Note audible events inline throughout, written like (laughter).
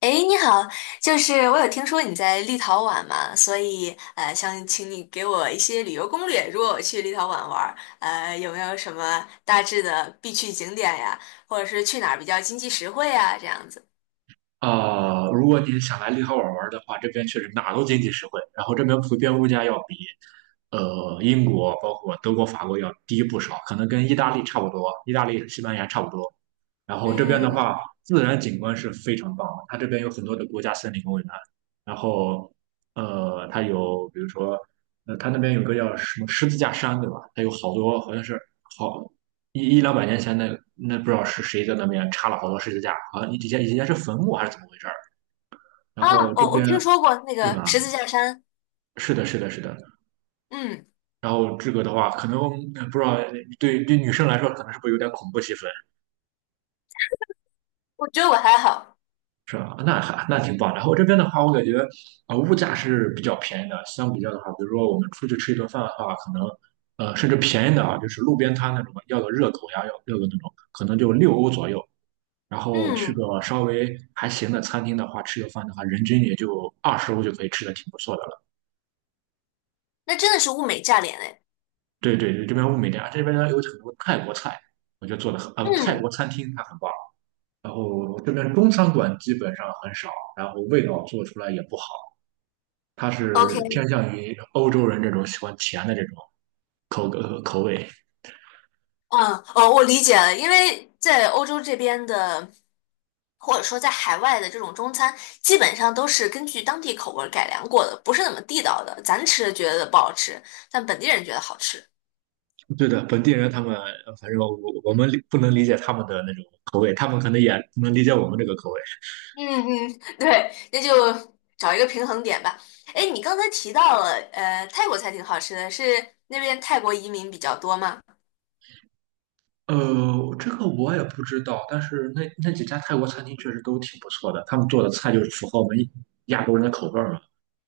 诶，你好，就是我有听说你在立陶宛嘛，所以想请你给我一些旅游攻略。如果我去立陶宛玩儿，有没有什么大致的必去景点呀，或者是去哪儿比较经济实惠呀，这样子？啊、如果你想来立陶宛玩的话，这边确实哪儿都经济实惠，然后这边普遍物价要比英国、包括德国、法国要低不少，可能跟意大利差不多，意大利、西班牙差不多。然后这边的嗯。话，自然景观是非常棒的，它这边有很多的国家森林公园，然后它有比如说它那边有个叫什么十字架山，对吧？它有好多好像是。好。一200年前那不知道是谁在那边插了好多十字架，好像以前是坟墓还是怎么回事儿？然啊，后这我边。听说过那对个吧？十字架山。是的，是的，是的。嗯，然后这个的话，可能不知道对女生来说，可能是不是有点恐怖气氛，我觉得我还好。是吧？那还那挺棒。然后这边的话，我感觉啊、物价是比较便宜的，相比较的话，比如说我们出去吃一顿饭的话，可能甚至便宜的啊，就是路边摊那种要个热狗呀，要个那种，可能就6欧左右。然后去嗯，个稍微还行的餐厅的话，吃个饭的话，人均也就20欧就可以吃的挺不错的了。那真的是物美价廉诶。对对对，这边物美价廉，这边呢有很多泰国菜，我觉得做的很，泰嗯。国餐厅它很棒。然后这边中餐馆基本上很少，然后味道做出来也不好，它 o 是 k。 偏向于欧洲人这种喜欢甜的这种口味。嗯，哦，我理解了，因为在欧洲这边的，或者说在海外的这种中餐，基本上都是根据当地口味儿改良过的，不是那么地道的。咱吃觉得不好吃，但本地人觉得好吃。对的，本地人他们，反正我们不能理解他们的那种口味，他们可能也不能理解我们这个口味。嗯嗯，对，那就找一个平衡点吧。哎，你刚才提到了，泰国菜挺好吃的，是那边泰国移民比较多吗？呃，这个我也不知道，但是那几家泰国餐厅确实都挺不错的，他们做的菜就是符合我们亚洲人的口味儿嘛。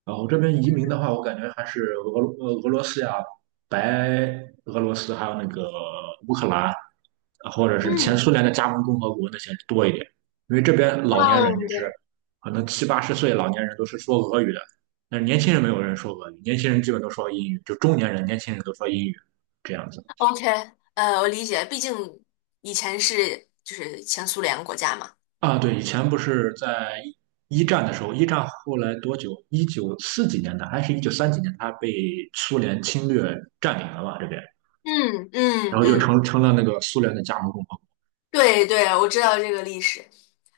然后这边移民的话，我感觉还是俄罗斯呀、白俄罗斯，还有那个乌克兰，或者是前嗯苏联的加盟共和国那些多一点，因为这边老年人嗯，就是对，可能七八十岁老年人都是说俄语的，但是年轻人没有人说俄语，年轻人基本都说英语，就中年人、年轻人都说英语这样子。OK，我理解，毕竟以前是就是前苏联国家嘛。啊，对，以前不是在一战的时候，一战后来多久？一九四几年的，还是一九三几年，它被苏联侵略占领了嘛，这边，嗯然嗯后就嗯，成了那个苏联的加盟共和。对对，我知道这个历史。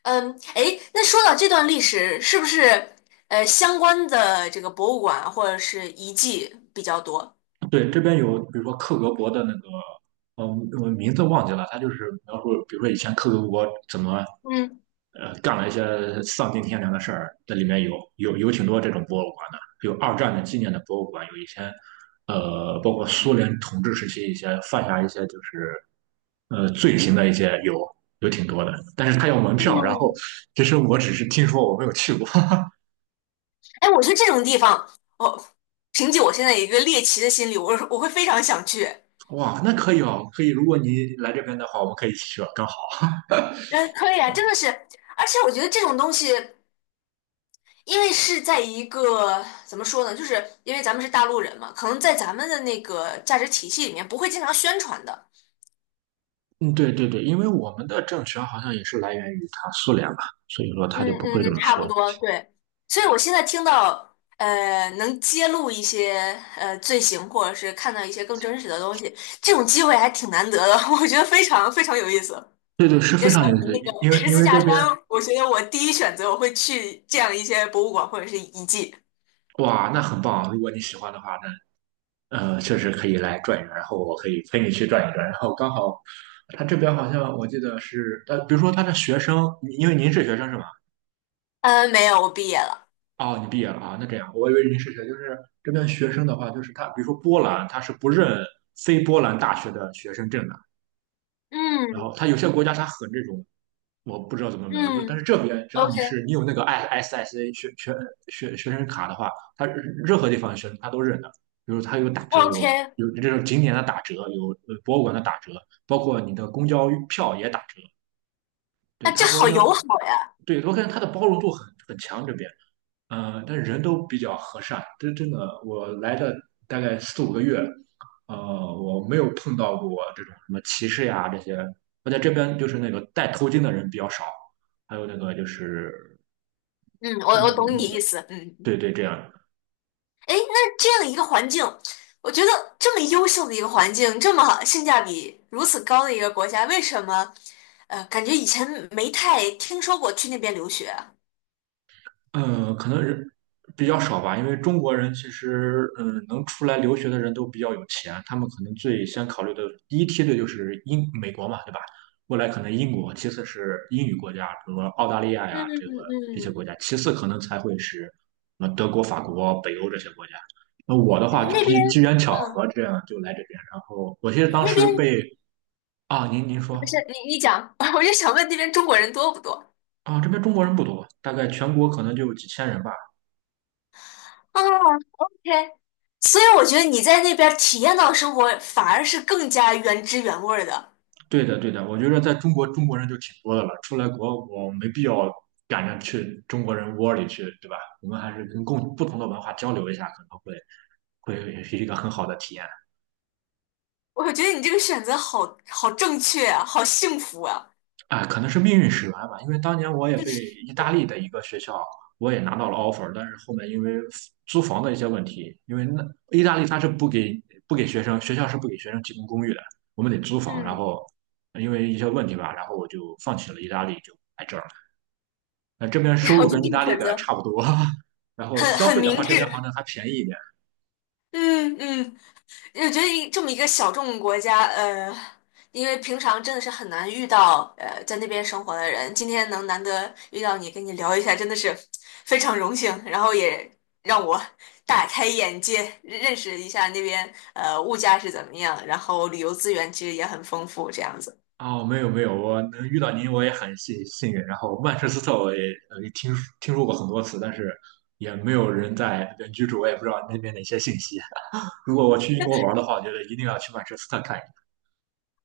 嗯，哎，那说到这段历史，是不是相关的这个博物馆或者是遗迹比较多？对，这边有，比如说克格勃的那个，嗯，我名字忘记了，他就是描述，比如说以前克格勃怎么，嗯干了一些丧尽天良的事儿，这里面有挺多这种博物馆的，有二战的纪念的博物馆，有以前，包括苏联统治时期一些犯下一些就是，罪行的一些有挺多的，但是他要门票，然后嗯，其实我只是听说，我没有去过。(laughs) 哎，我觉得这种地方，我凭借我现在一个猎奇的心理，我会非常想去。哇，那可以哦，可以，如果你来这边的话，我们可以一起去啊，刚好。嗯，可以啊，真的是，而且我觉得这种东西，因为是在一个怎么说呢，就是因为咱们是大陆人嘛，可能在咱们的那个价值体系里面不会经常宣传的。嗯，对对对，因为我们的政权好像也是来源于他苏联吧，所以说他嗯就不会这嗯，么差不说。多，对。所以我现在听到，能揭露一些罪行，或者是看到一些更真实的东西，这种机会还挺难得的，(laughs) 我觉得非常非常有意思。对对，是也非相常有意比思，那因个因为十因字为架这山，边。我觉得我第一选择我会去这样一些博物馆或者是遗迹。哇，那很棒啊。如果你喜欢的话，那确实可以来转一转，然后我可以陪你去转一转。然后刚好他这边好像我记得是比如说他的学生，因为您是学生是吧？嗯，没有，我毕业了。哦，你毕业了啊，那这样，我以为您是学，就是这边学生的话，就是他，比如说波兰，他是不认非波兰大学的学生证的。然后嗯它有些国家它很这种，我不知道怎么描述，但是嗯这边只要，OK 你有那个 I SSA 学生卡的话，它任何地方学生他都认的。比如它有打折，有 OK，有这种景点的打折，有博物馆的打折，包括你的公交票也打折。对，那这它我好感觉，友好呀。对我感觉它的包容度很强这边。但人都比较和善，这真的，我来的大概4、5个月，呃，我没有碰到过这种什么歧视呀这些。我在这边就是那个戴头巾的人比较少，还有那个就是嗯，我那我个。懂那你意个，思。嗯。对对，这样。哎，那这样一个环境，我觉得这么优秀的一个环境，这么性价比如此高的一个国家，为什么感觉以前没太听说过去那边留学啊？嗯，可能人比较少吧，因为中国人其实，嗯，能出来留学的人都比较有钱，他们可能最先考虑的第一梯队就是英美国嘛，对吧？未来可能英国，其次是英语国家，比如说澳大利亚嗯呀，这些嗯国家，其次可能才会是德国、法国、北欧这些国家。那我的话，嗯，就那边，比机缘巧嗯，合这样就来这边，然后我记得当那时边被。啊，您不是说。你讲，(laughs) 我就想问那边中国人多不多？啊，这边中国人不多，大概全国可能就几千人吧。哦，OK，所以我觉得你在那边体验到的生活，反而是更加原汁原味儿的。对的，对的，我觉得在中国，中国人就挺多的了，出来国我没必要赶着去中国人窝里去，对吧？我们还是跟共不同的文化交流一下，可能会是一个很好的体验。我觉得你这个选择好好正确啊，好幸福啊！啊，可能是命运使然吧，因为当年我也被意大利的一个学校，我也拿到了 offer，但是后面因为租房的一些问题，因为那意大利它是不给学生，学校是不给学生提供公寓的，我们得租房，然嗯。后因为一些问题吧，然后我就放弃了意大利，就这边收 (laughs) 我入就跟这意个大利选的择，差不多，(laughs) 然后很消很费明的话，这边好智。像还便宜一点。嗯嗯，我觉得这么一个小众国家，因为平常真的是很难遇到在那边生活的人，今天能难得遇到你，跟你聊一下，真的是非常荣幸，然后也让我大开眼界，认识一下那边物价是怎么样，然后旅游资源其实也很丰富，这样子。哦，没有没有，我能遇到您，我也很运。然后曼彻斯特我也听说过很多次，但是也没有人在那边居住，我也不知道那边的一些信息。(laughs) 如果我去英国玩的话，我觉得一定要去曼彻斯特看一看。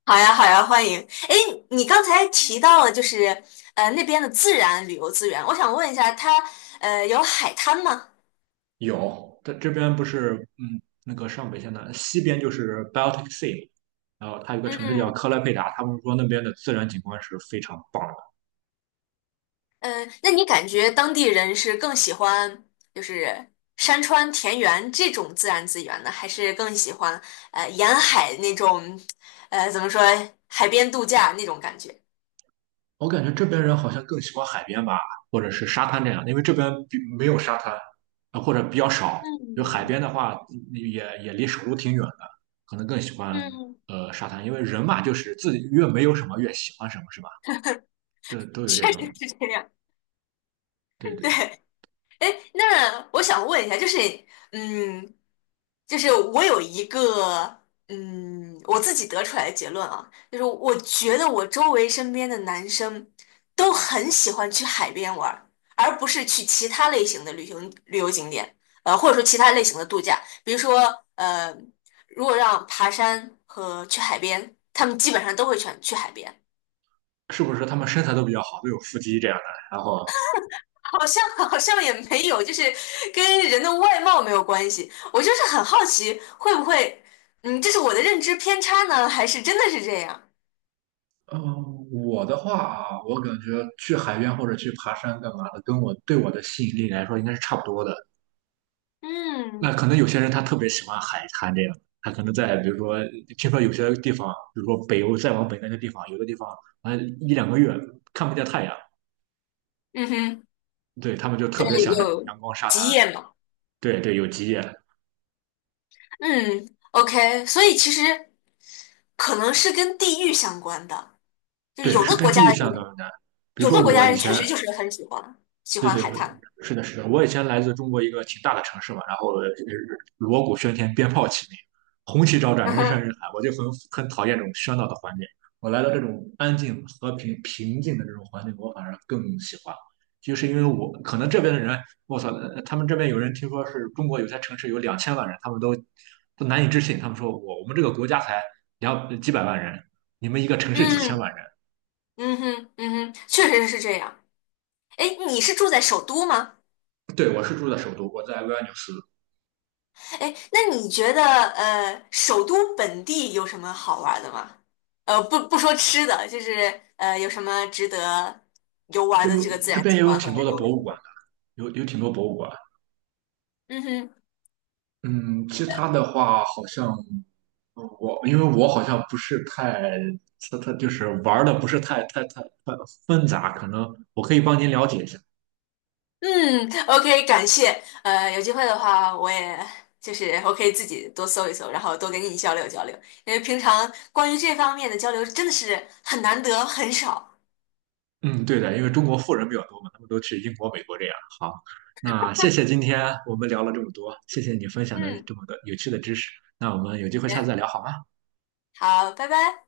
好呀，好呀，欢迎。哎，你刚才提到了就是那边的自然旅游资源，我想问一下，它有海滩吗？有，它这边不是那个上北线的西边就是 Baltic Sea，然后它有个城市叫嗯，克莱佩达，他们说那边的自然景观是非常棒的。那你感觉当地人是更喜欢就是山川田园这种自然资源呢，还是更喜欢沿海那种怎么说海边度假那种感觉？我感觉这边人好像更喜欢海边吧，或者是沙滩这样，因为这边比没有沙滩，啊，或者比较少。就海嗯边的话，嗯也离首都挺远的，可能更喜欢嗯，沙滩，因为人嘛，就是自己越没有什么越喜欢什么，是吧？对，都有这确种，实是这样，对 (laughs) 对，对。哎，那我想问一下，就是，嗯，就是我有一个，我自己得出来的结论啊，就是我觉得我周围身边的男生都很喜欢去海边玩儿而不是去其他类型的旅行旅游景点，或者说其他类型的度假，比如说，呃，如果让爬山和去海边，他们基本上都会选去海边。是不是他们身材都比较好，都有腹肌这样的？然后，好像 (laughs) 好像也没有，就是跟人的外貌没有关系。我就是很好奇，会不会，这是我的认知偏差呢，还是真的是这样？嗯，我的话，我感觉去海边或者去爬山干嘛的，跟我对我的吸引力来说，应该是差不多的。嗯那可能有些人他特别喜欢海滩这样，他可能在比如说，听说有些地方，比如说北欧再往北那些地方，有的地方啊一两个月看不见太阳，嗯哼，对他们就特对，别想这种有阳光沙极滩。夜嘛。对对，有极夜，嗯，OK，所以其实可能是跟地域相关的，就是对有是的跟国地域家的相人，关的。比如有说的国我家以人确前。实就是很喜欢喜对欢对，海我滩。是的，是的，我以前来自中国一个挺大的城市嘛，然后锣鼓喧天，鞭炮齐鸣，红旗招 (laughs) 展，嗯人山哼，人海，我就很讨厌这种喧闹的环境。我来到这种安静、和平、平静的这种环境，我反而更喜欢。就是因为我可能这边的人，我操，他们这边有人听说是中国有些城市有2000万人，他们都难以置信，他们说我们这个国家才两几百万人，你们一个城市几千嗯万人。嗯哼嗯哼，确实是这样。哎，你是住在首都吗？对，我是住在首都，我在维尔纽斯。哎，那你觉得首都本地有什么好玩的吗？不不说吃的，就是有什么值得游玩这的有这个自这然边景也有观和挺多人的博文物景馆观？的，有挺多博物馆。嗯哼，嗯，其他的话好像我因为我好像不是太，他就是玩的不是太纷杂，可能我可以帮您了解一下。嗯，OK，感谢。有机会的话，我也就是我可以自己多搜一搜，然后多跟你交流交流，因为平常关于这方面的交流真的是很难得，很少。嗯，对的，因为中国富人比较多嘛，他们都去英国、美国这样。好，那谢谢今天我们聊了这么多，谢谢你分享的嗯，这么多有趣的知识。那我们有机会下次嗯，再聊好吗？好，拜拜。